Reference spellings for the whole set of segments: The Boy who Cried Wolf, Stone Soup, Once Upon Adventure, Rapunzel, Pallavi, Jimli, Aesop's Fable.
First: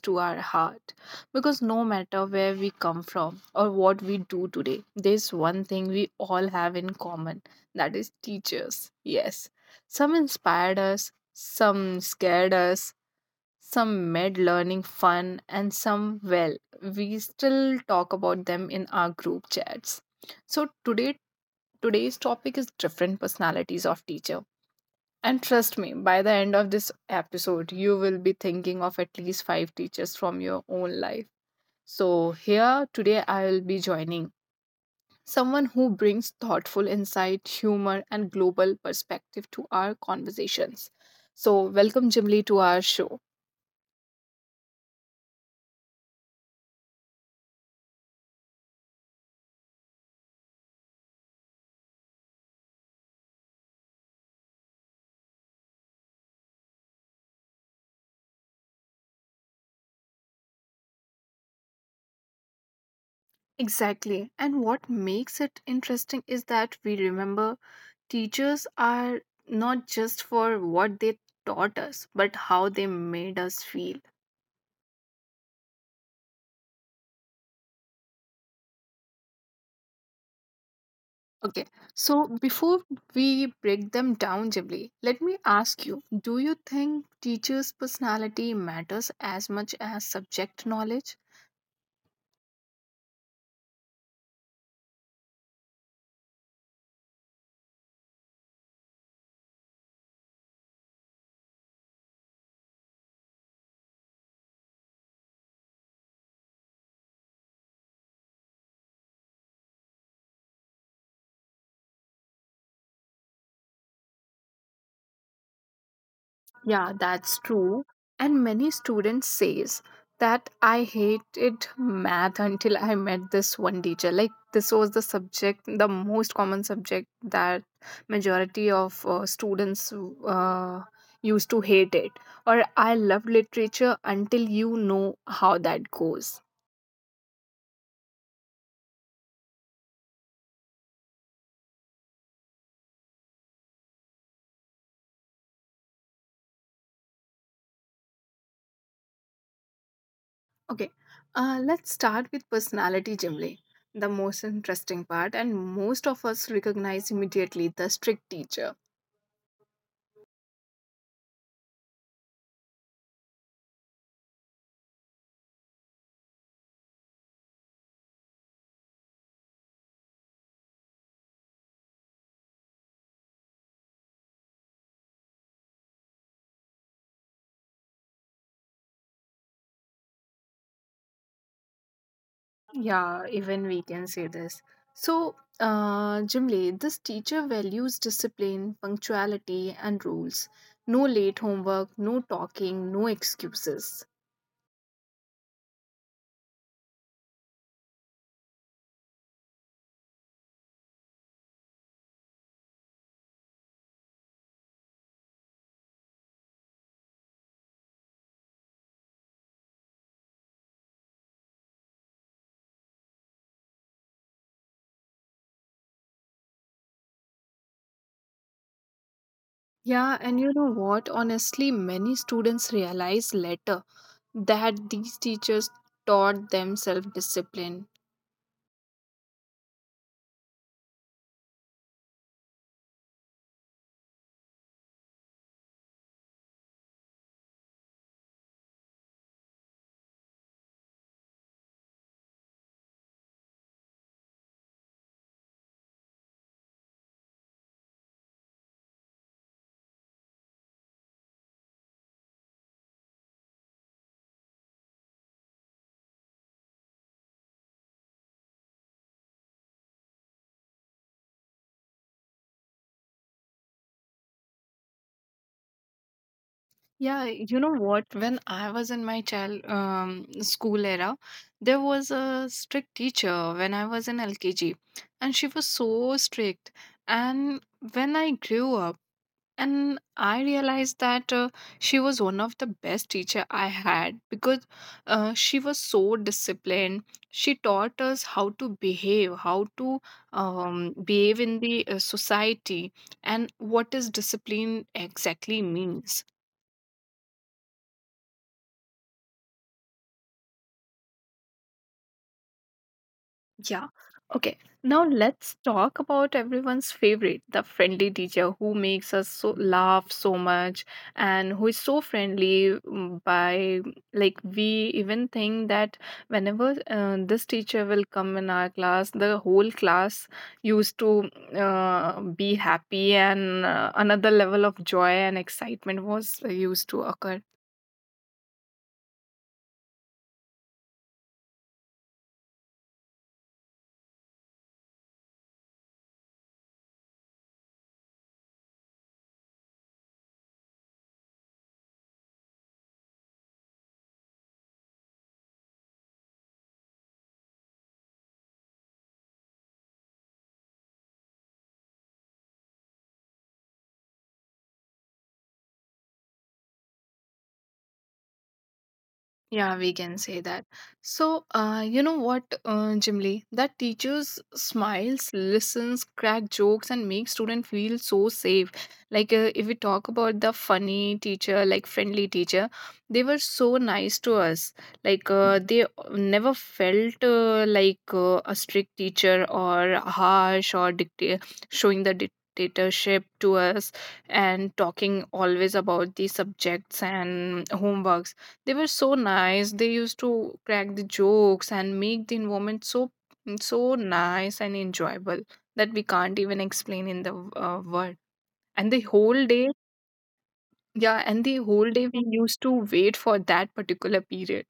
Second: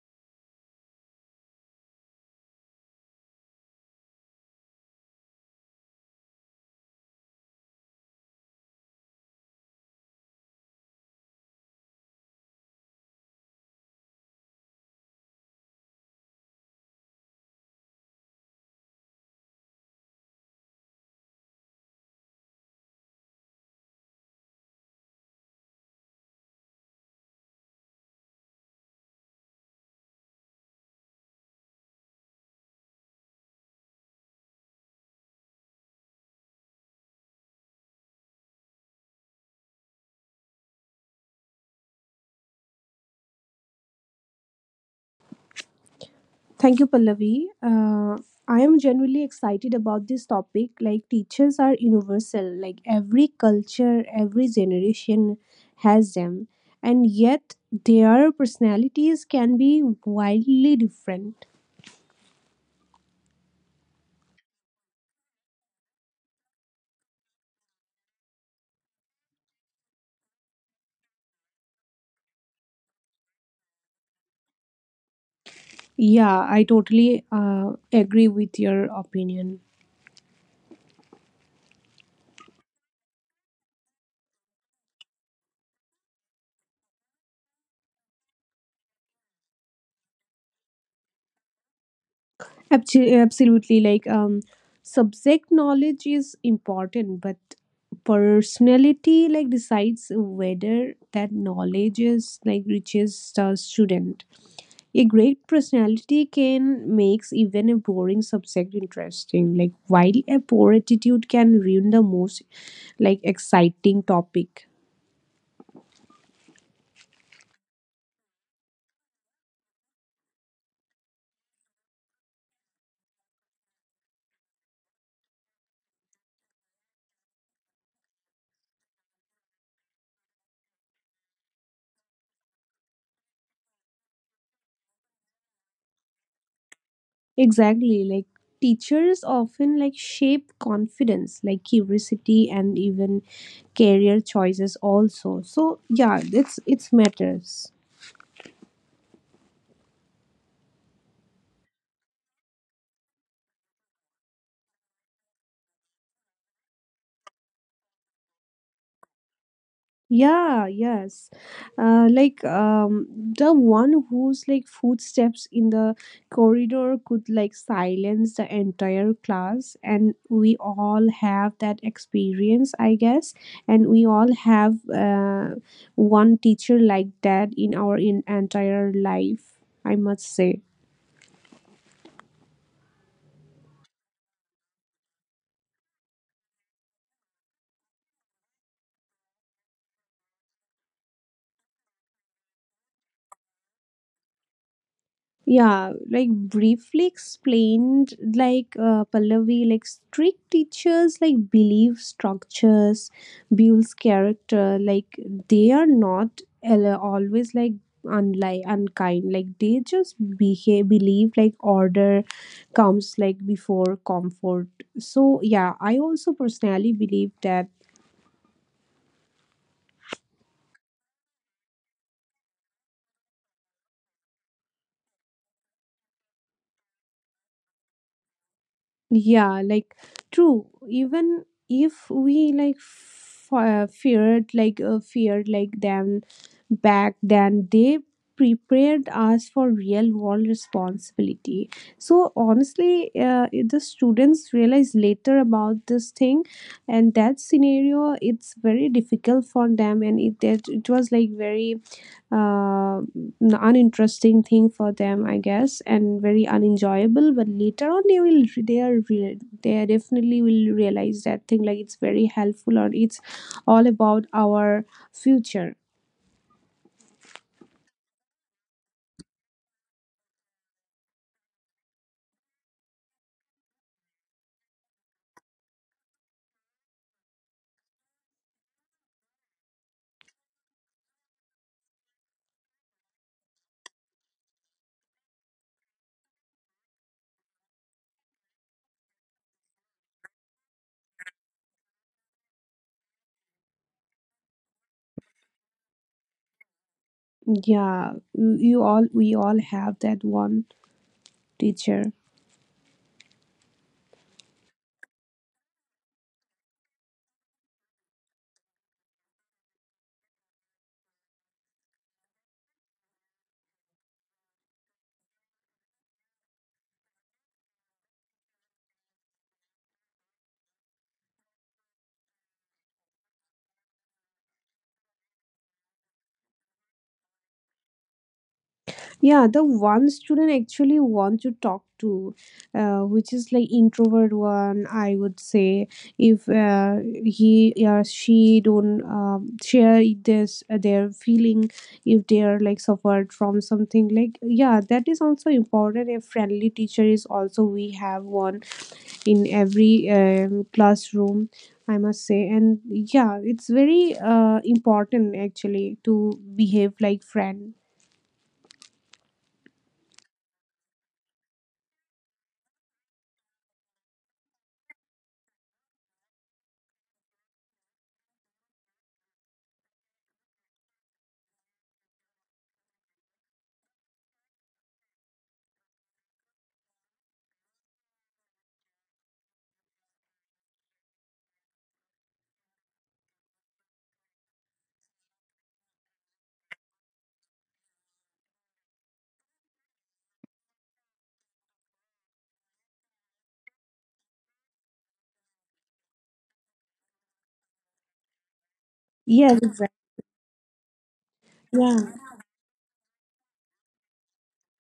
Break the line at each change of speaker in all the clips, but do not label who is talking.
to our heart because no matter where we come from or what we do today, there's one thing we all have in common, that is teachers. Yes, some inspired us, some scared us, some made learning fun, and some, well, we still talk about them in our group chats. So today's topic is different personalities of teacher. And trust me, by the end of this episode, you will be thinking of at least five teachers from your own life. So here today I will be joining someone who brings thoughtful insight, humor and global perspective to our conversations. So welcome Jimli, to our show.
Thank you, Pallavi. I am genuinely excited about this topic. Like, teachers are universal, like, every culture, every generation has them, and yet their personalities can be wildly different.
Exactly. And what makes it interesting is that we remember teachers are not just for what they taught us, but how they made us feel.
Yeah, I totally agree with your opinion.
Okay, so before we break them down, Jibli, let me ask you, do you think teachers' personality matters as much as subject knowledge?
Absolutely. Like, subject knowledge is important, but personality like decides whether that knowledge is like reaches the student. A great personality can makes even a boring subject interesting. Like, while a poor attitude can ruin the most like exciting topic.
Yeah, that's true. And many students says that I hated math until I met this one teacher. Like this was the subject, the most common subject that majority of students uh, used to hate it. Or I loved literature until you know how that goes.
Exactly. Like teachers often like shape confidence, like curiosity and even career choices also. So yeah, it's matters.
Okay, let's start with personality, Jimli, the most interesting part, and most of us recognize immediately the strict teacher.
Yeah, yes. Like, the one whose like footsteps in the corridor could like silence the entire class, and we all have that experience, I guess. And we all have one teacher like that in our in entire life, I must say.
Yeah, even we can say this. So, Jimli, this teacher values discipline, punctuality, and rules. No late homework, no talking, no excuses.
Yeah, like briefly explained, like Pallavi, like strict teachers, like believe structures, builds character. Like they are not always like unlike unkind. Like they just behave, believe like order comes like before comfort. So yeah, I also personally believe that
Yeah, and you know what? Honestly, many students realize later that these teachers taught them self-discipline.
yeah like true even if we like feared like them back then they prepared us for real world responsibility. So honestly, the students realize later about this thing, and that scenario it's very difficult for them and it, that it was like very uninteresting thing for them, I guess, and very unenjoyable. But later on, they will re- they are definitely will realize that thing like it's very helpful or it's all about our future.
Yeah, you know what? When I was in my child school era, there was a strict teacher when I was in LKG, and she was so strict. And when I grew up, and I realized that she was one of the best teacher I had because she was so disciplined, she taught us how to behave, how to behave in the society, and what is discipline exactly means.
Yeah, you all we all have that one teacher.
Yeah. Okay. Now let's talk about everyone's favorite, the friendly teacher who makes us so laugh so much and who is so friendly, by like we even think that whenever this teacher will come in our class, the whole class used to be happy, and another level of joy and excitement was used to occur.
Yeah, the one student actually want to talk to, which is like introvert one. I would say if he or she don't share this their feeling, if they are like suffered from something like, yeah, that is also important. A friendly teacher is also we have one in every classroom. I must say, and yeah, it's very important actually to behave like friend.
Yeah, we can say that. So, you know what, Jim Lee? That teachers smiles, listens, crack jokes, and make student feel so safe. Like, if we talk about the funny teacher, like friendly teacher, they were so nice to us. Like, they never felt like a strict teacher or harsh or dictator showing the dictatorship to us and talking always about the subjects and homeworks. They were so nice, they used to crack the jokes and make the environment so so nice and enjoyable that we can't even explain in the word and the whole
Yes,
day.
exactly.
Yeah, and the
Yeah.
whole day we used to wait for that particular period.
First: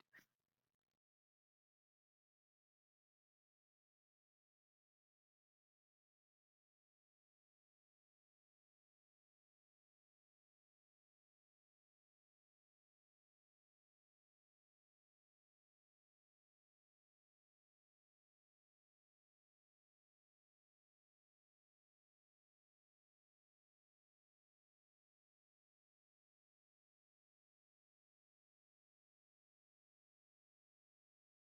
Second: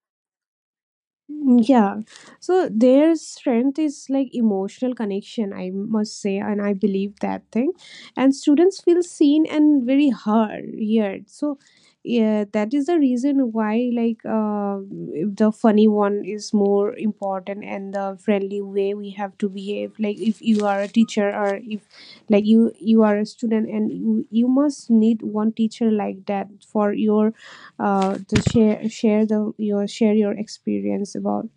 Yeah. So their strength is like emotional connection, I must say, and I believe that thing. And students feel seen and very heard. So yeah, that is the reason why like the funny one is more important and the friendly way we have to behave. Like if you are a teacher or if like you are a student and you must need one teacher like that for your the share share the your share your experience about,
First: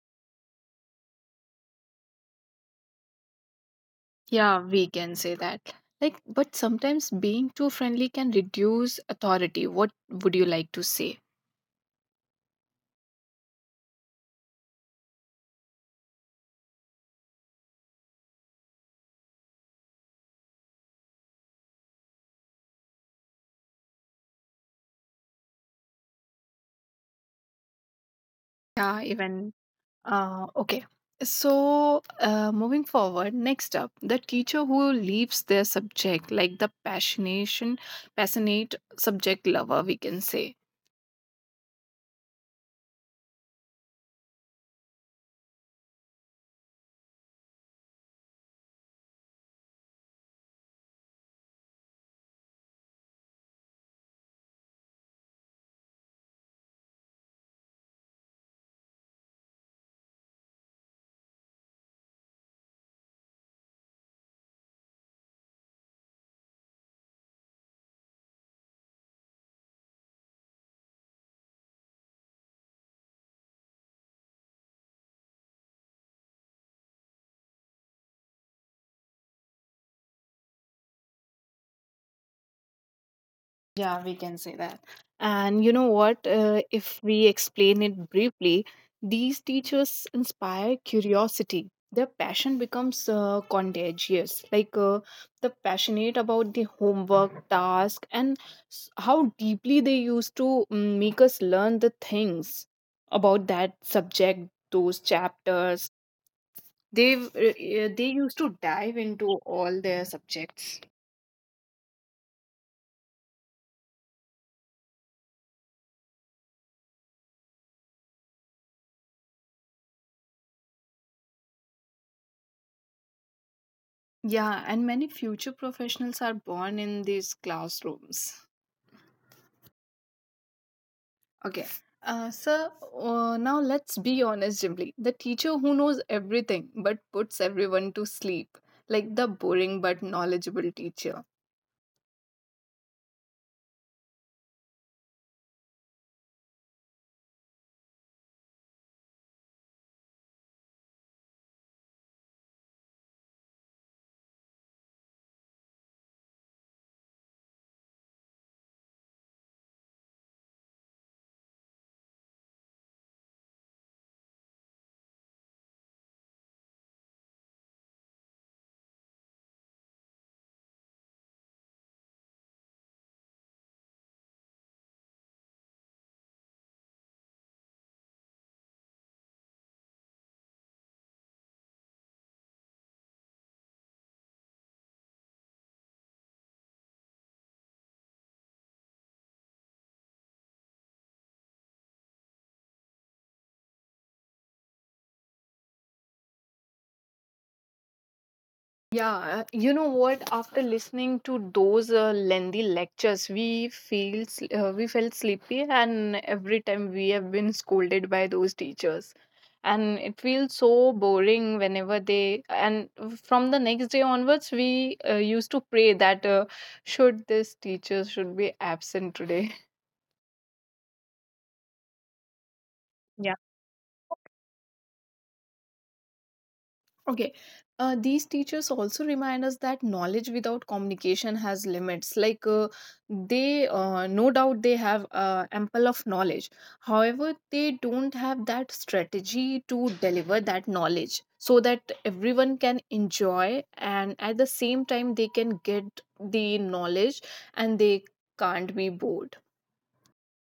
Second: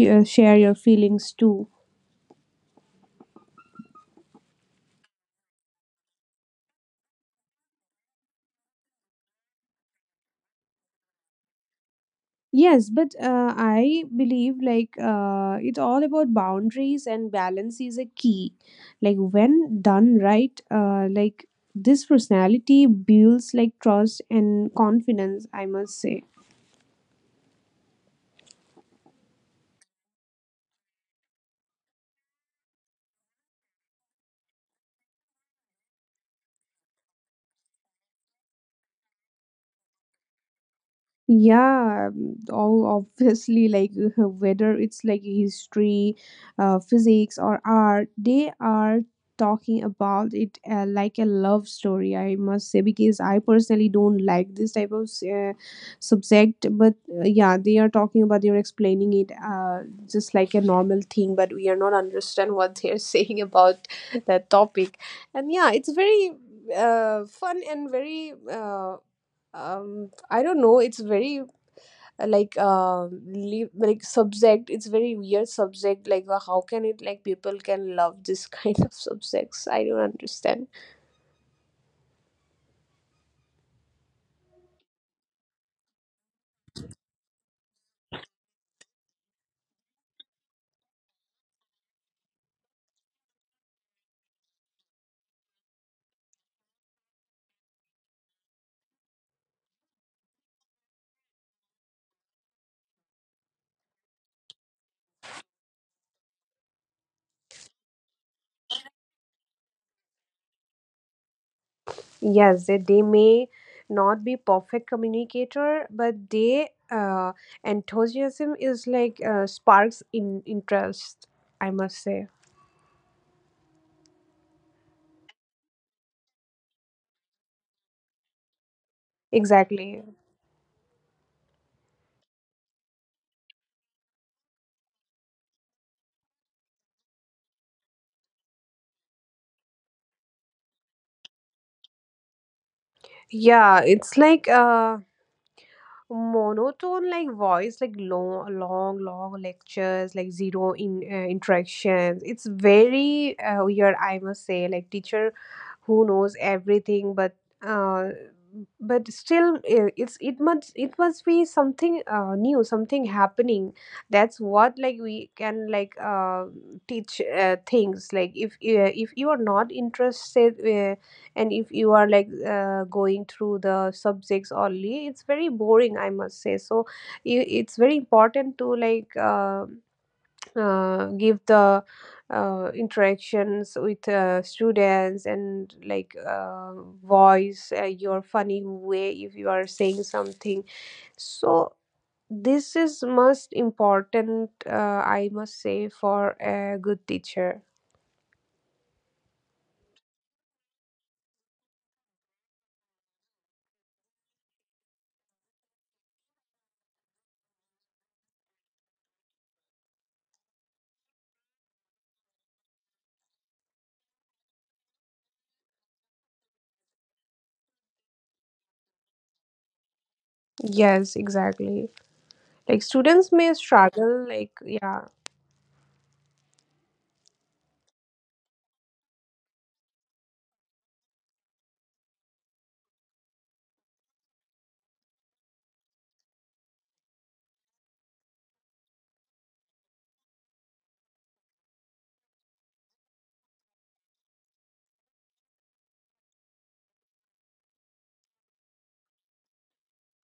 share your feelings too.
Yeah, we can say that. Like but sometimes being too friendly can reduce authority, what would you like to say?
Yes, but I believe like, it's all about boundaries and balance is a key. Like when done right, like this personality builds like trust and confidence, I must say.
Yeah, even. Okay. So, moving forward, next up, the teacher who leaves their subject, like the passionation, passionate subject lover, we can say.
Yeah, all obviously, like whether it's like history, physics, or art, they are talking about it like a love story. I must say because I personally don't like this type of subject, but yeah, they are talking about they are explaining it just like a normal thing, but we are not understand what they are saying about that topic, and yeah, it's very fun and very. I don't know, it's very like leave like subject, it's very weird subject like, how can it like people can love this kind of subjects, I don't understand.
Yeah, we can say that. And you know what? If we explain it briefly, these teachers inspire curiosity. Their passion becomes contagious. They're passionate about the homework, task, and how deeply they used to make us learn the things about that subject, those chapters. They've they used to dive into all their subjects.
Yes, they may not be perfect communicator but they enthusiasm is like, sparks in interest, I must say.
Yeah, and many future professionals are born in these classrooms.
Exactly.
Okay. So now let's be honest, Jimly. The teacher who knows everything but puts everyone to sleep, like the boring but knowledgeable teacher.
Yeah, it's like monotone like voice like long lectures, like zero in interactions. It's very weird, I must say, like teacher who knows everything but, uh, but still, it must be something new, something happening. That's what like we can like, teach things like if you are not interested, and if you are like going through the subjects only, it's very boring, I must say. So it's very important to like, give the interactions with students and like, voice your funny way if you are saying something. So this is most important, I must say, for a good teacher.
Yeah, you know what? After listening to those lengthy lectures, we feel we felt sleepy, and every time we have been scolded by those teachers, and it feels so boring whenever they. And from the next day onwards, we used to pray that should this teacher should be absent today.
Yes, exactly. Like
Yeah.
students may struggle, like, yeah.
Okay. These teachers also remind us that knowledge without communication has limits. They, no doubt, they have ample of knowledge. However, they don't have that strategy to deliver that knowledge so that everyone can enjoy and at the same time they can get the knowledge and they can't be bored.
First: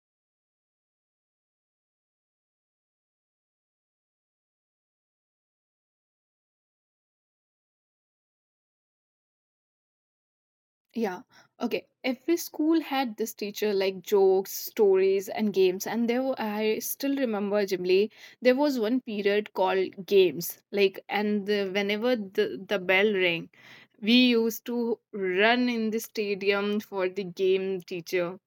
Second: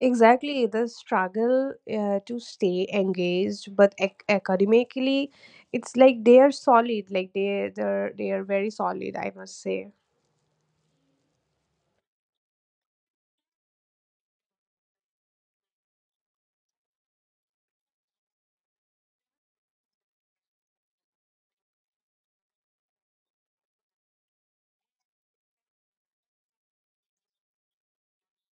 Exactly, the struggle to stay engaged, but academically, it's like they are solid. Like they are very solid. I must say.
Yeah. Okay. Every school had this teacher like jokes, stories, and games. And there, were, I still remember, Jimly, there was one period called games. Whenever the bell rang, we used to run in the stadium for the game teacher.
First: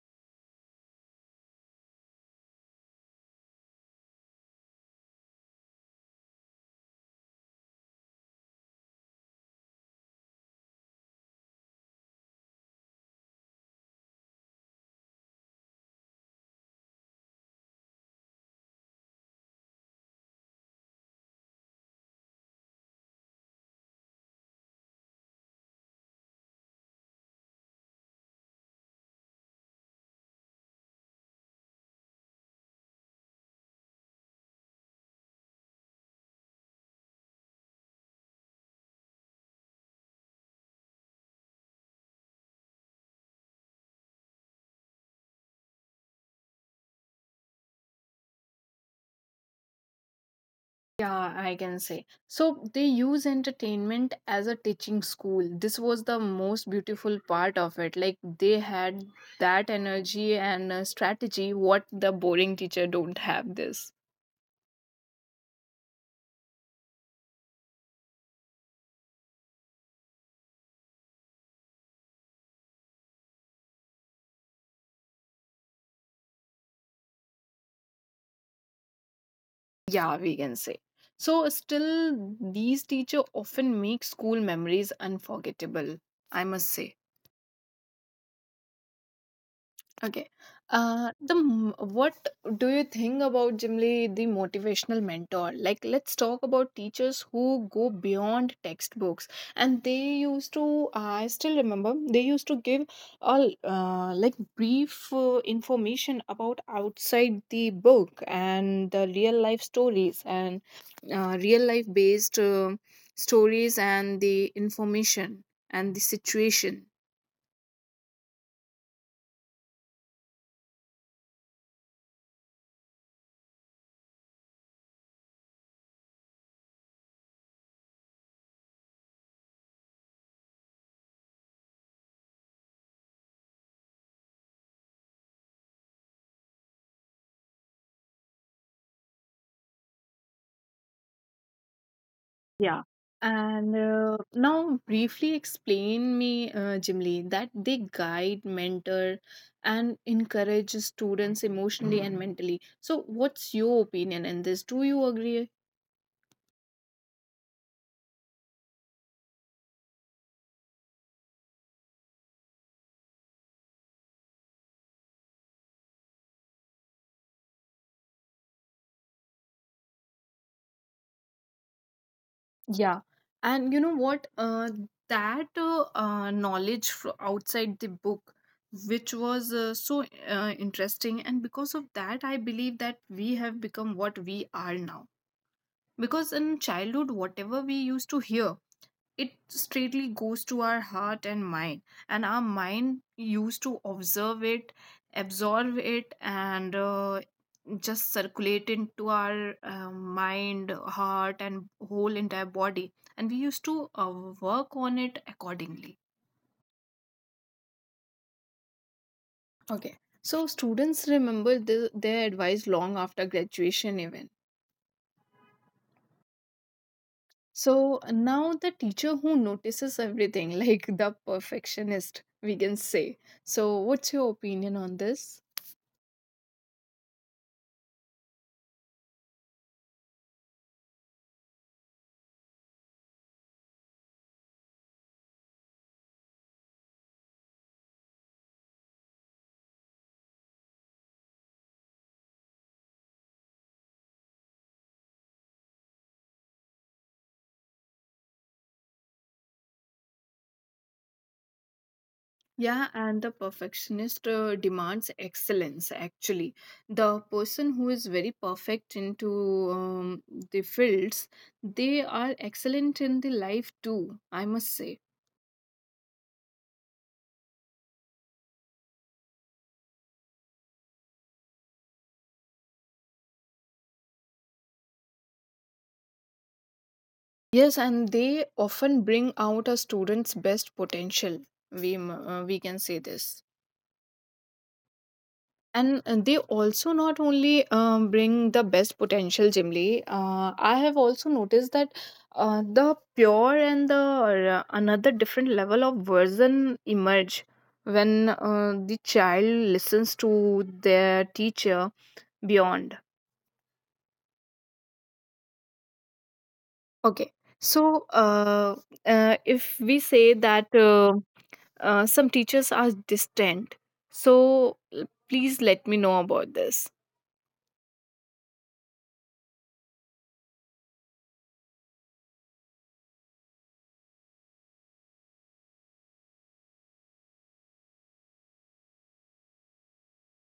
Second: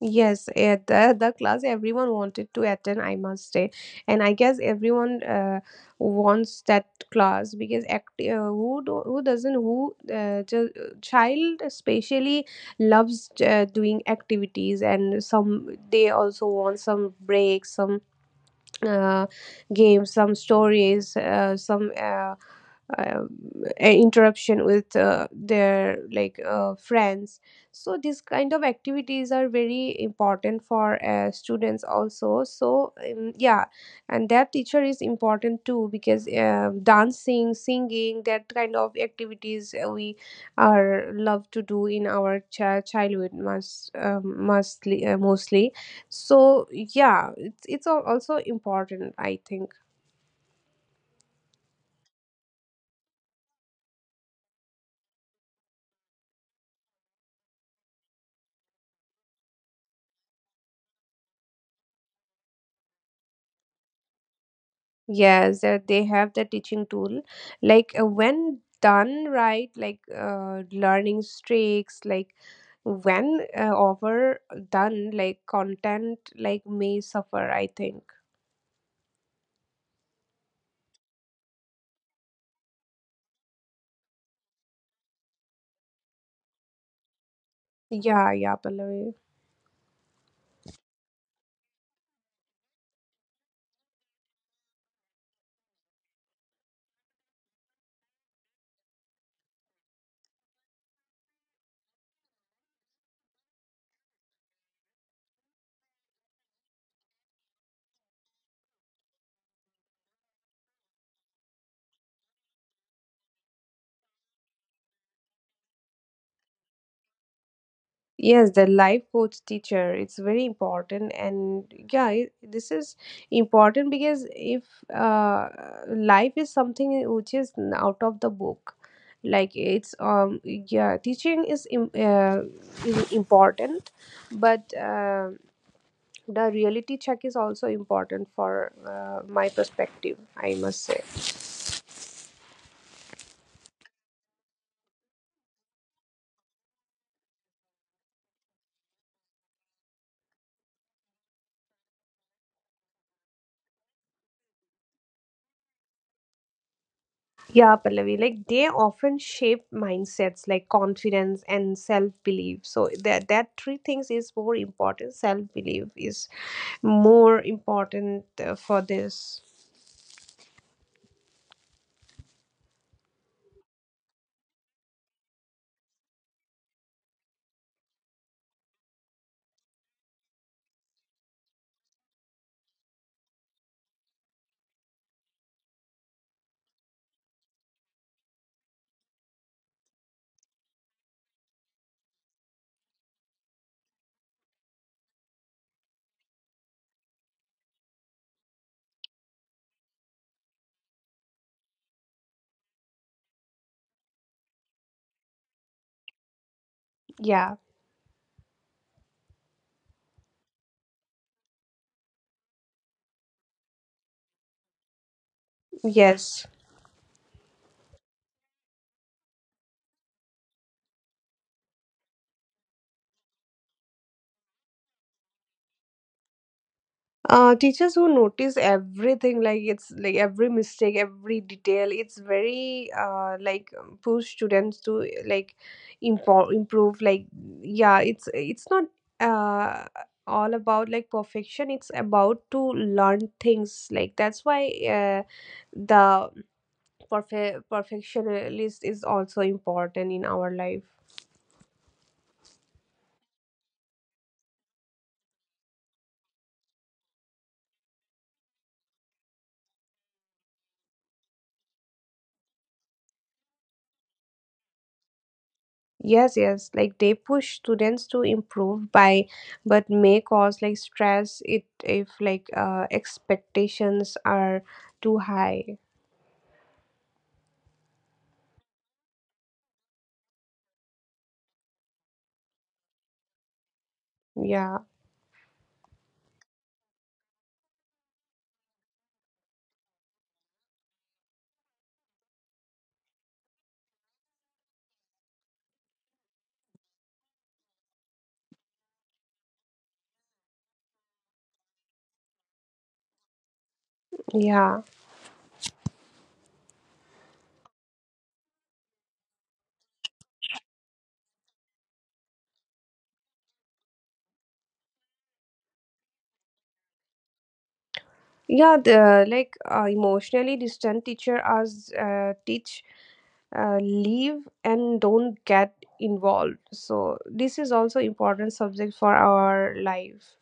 Yes, at the class everyone wanted to attend, I must say. And I guess everyone wants that class because act, who do, who doesn't who just, child especially loves doing activities, and some they also want some breaks, some uh, games, some stories, some uh, interruption with their like friends. So these kind of activities are very important for students also. So yeah, and that teacher is important too because, dancing, singing, that kind of activities we are love to do in our childhood, mostly. So yeah, it's also important, I think.
Yeah, I can say. So they use entertainment as a teaching school. This was the most beautiful part of it. Like they had that energy and strategy what the boring teacher don't have this.
Yes, that they have the teaching tool, like, when done right, like, learning streaks like when overdone, like content like may suffer, I think.
Yeah, we can say. So still these teacher often make school memories unforgettable, I must say.
Yeah, yeah, Pallavi.
Okay. What do you think about generally the motivational mentor? Like, let's talk about teachers who go beyond textbooks, and they used to. I still remember they used to give all like brief information about outside the book and the real life stories and real life based stories and the information and the situation.
Yes, the life coach teacher, it's very important. And yeah, it, this is important because if uh, life is something which is out of the book, like it's, yeah, teaching is important, but the reality check is also important for my perspective, I must say.
Yeah. And now, briefly explain me, Jimli, that they guide, mentor, and encourage students emotionally and mentally. So, what's your opinion in this? Do you agree?
Yeah, Pallavi, like they often shape mindsets like confidence and self belief. So that three things is more important. Self belief is more important for this.
Yeah. And you know what? That knowledge outside the book, which was so interesting, and because of that, I believe that we have become what we are now. Because in childhood, whatever we used to hear, it straightly goes to our heart and mind, and our mind used to observe it, absorb it, and just circulate into our mind, heart and whole entire body, and we used to work on it accordingly.
Yeah.
Okay. So students remember their advice long after graduation even.
Yes.
So now the teacher who notices everything like the perfectionist, we can say. So what's your opinion on this?
Uh, teachers who notice everything like, it's like every mistake, every detail, it's very like, push students to like improve, like, yeah, it's not uh all about like perfection, it's about to learn things. Like that's why, the perfectionist is also important in our life.
Yeah, and the perfectionist demands excellence actually. The person who is very perfect into the fields, they are excellent in the life too, I must say.
Yes, yes. Like they push students to improve by, but may cause like stress it if like, expectations are too high.
Yes, and they often bring out a student's best potential. We can say this.
Yeah,
And they also not only bring the best potential, Jimly. I have also noticed that the pure and the another different level of version emerge when the child listens to their teacher beyond.
yeah,
Okay, so if we say that some teachers are distant, so please let me know about this.
yeah. The like emotionally distant teacher us teach, leave and don't get involved. So this is also important subject for our life.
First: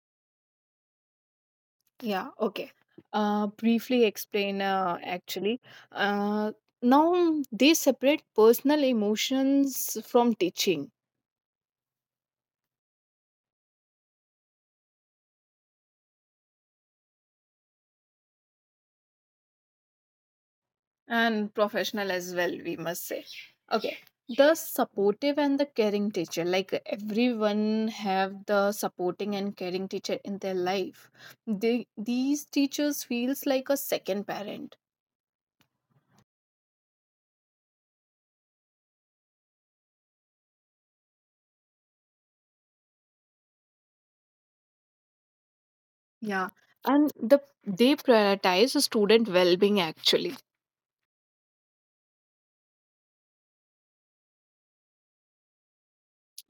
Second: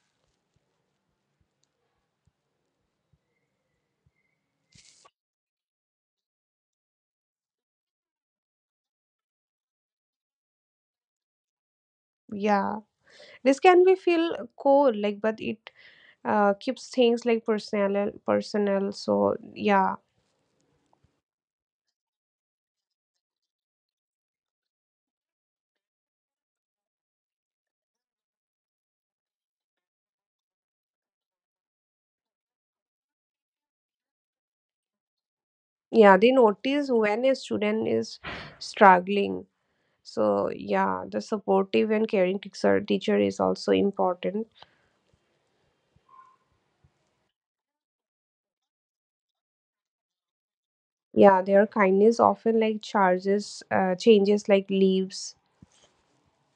Yeah, okay. Briefly explain actually. Uh, Now they separate personal emotions from teaching
Yeah, this can be feel cold like, but it keeps things like personal, so yeah.
and professional as well, we must say. Okay. The supportive and the caring teacher, like everyone have the supporting and caring teacher in their life. They these teachers feels like a second parent.
Yeah, they notice when a student is struggling. So yeah, the supportive and caring teacher is also important.
Yeah. And they prioritize the student well-being actually.
Yeah, their kindness often like charges changes like leaves.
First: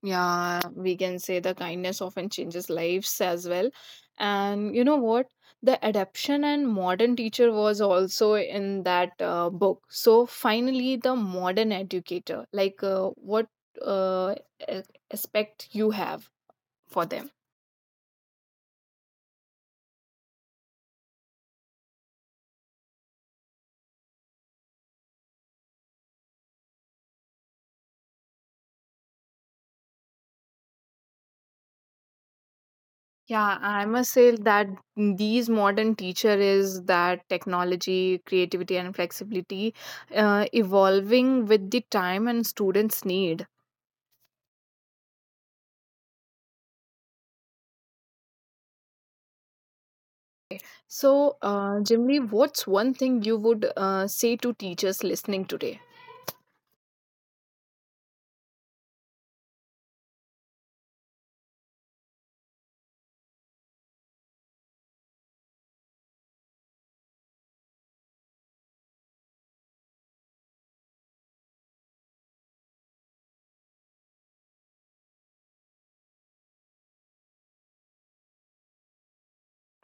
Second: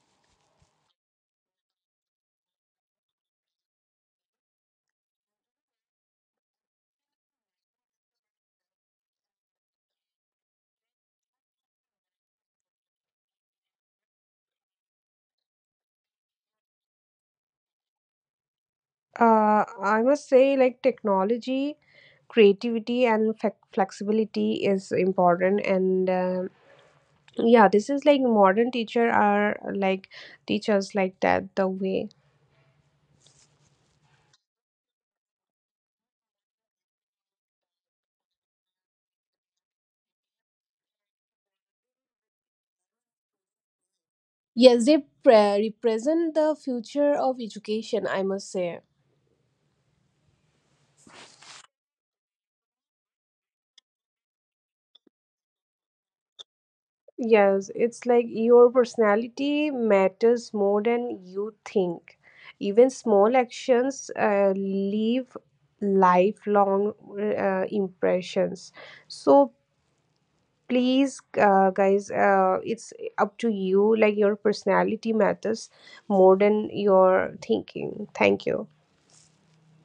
Yeah, we can say the kindness often changes lives as well. And you know what? The adaption and modern teacher was also in that book. So finally, the modern educator, like what uh, a- aspect you have for them?
Uh, I must say like technology, creativity and flexibility is important, and yeah, this is like modern teacher are like teachers like that the way.
Yeah, I must say that these modern teacher is that technology, creativity, and flexibility, evolving with the time and students' need.
Yes, they represent the future of education, I must say.
So, Jimmy, what's one thing you would say to teachers listening today?
Yes, it's like your personality matters more than you think. Even small actions leave lifelong impressions. So please, guys, it's up to you. Like your personality matters more than your thinking. Thank you.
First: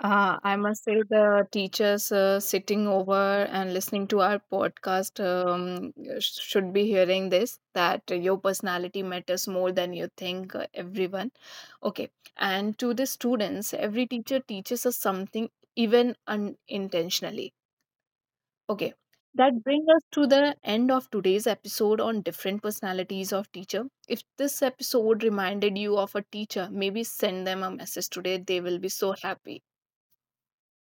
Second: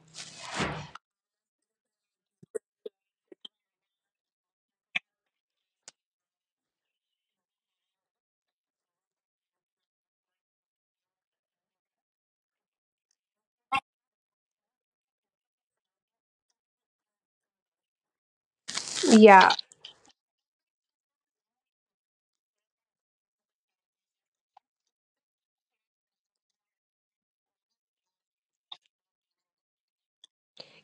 I must say the teachers sitting over and listening to our podcast should be hearing this that your personality matters more than you think, everyone. Okay. And to the students, every teacher teaches us something even unintentionally. Okay,
Yeah.
that brings us to the end of today's episode on different personalities of teacher. If this episode reminded you of a teacher, maybe send them a message today. They will be so happy.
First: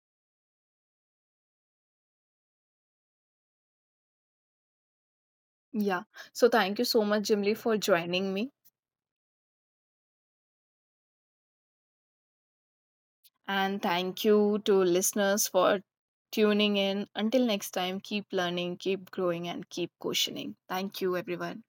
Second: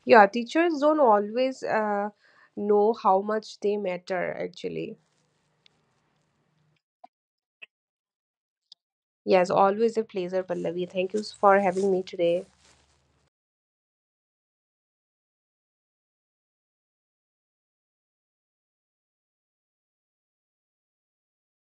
Yeah, teachers don't always know how much they matter actually.
Yeah. So thank you so much, Jimly, for joining me.
Yes, always a pleasure, Pallavi. Thank you for having me today.
And thank you to listeners for tuning in. Until next time, keep learning, keep growing, and keep questioning. Thank you, everyone.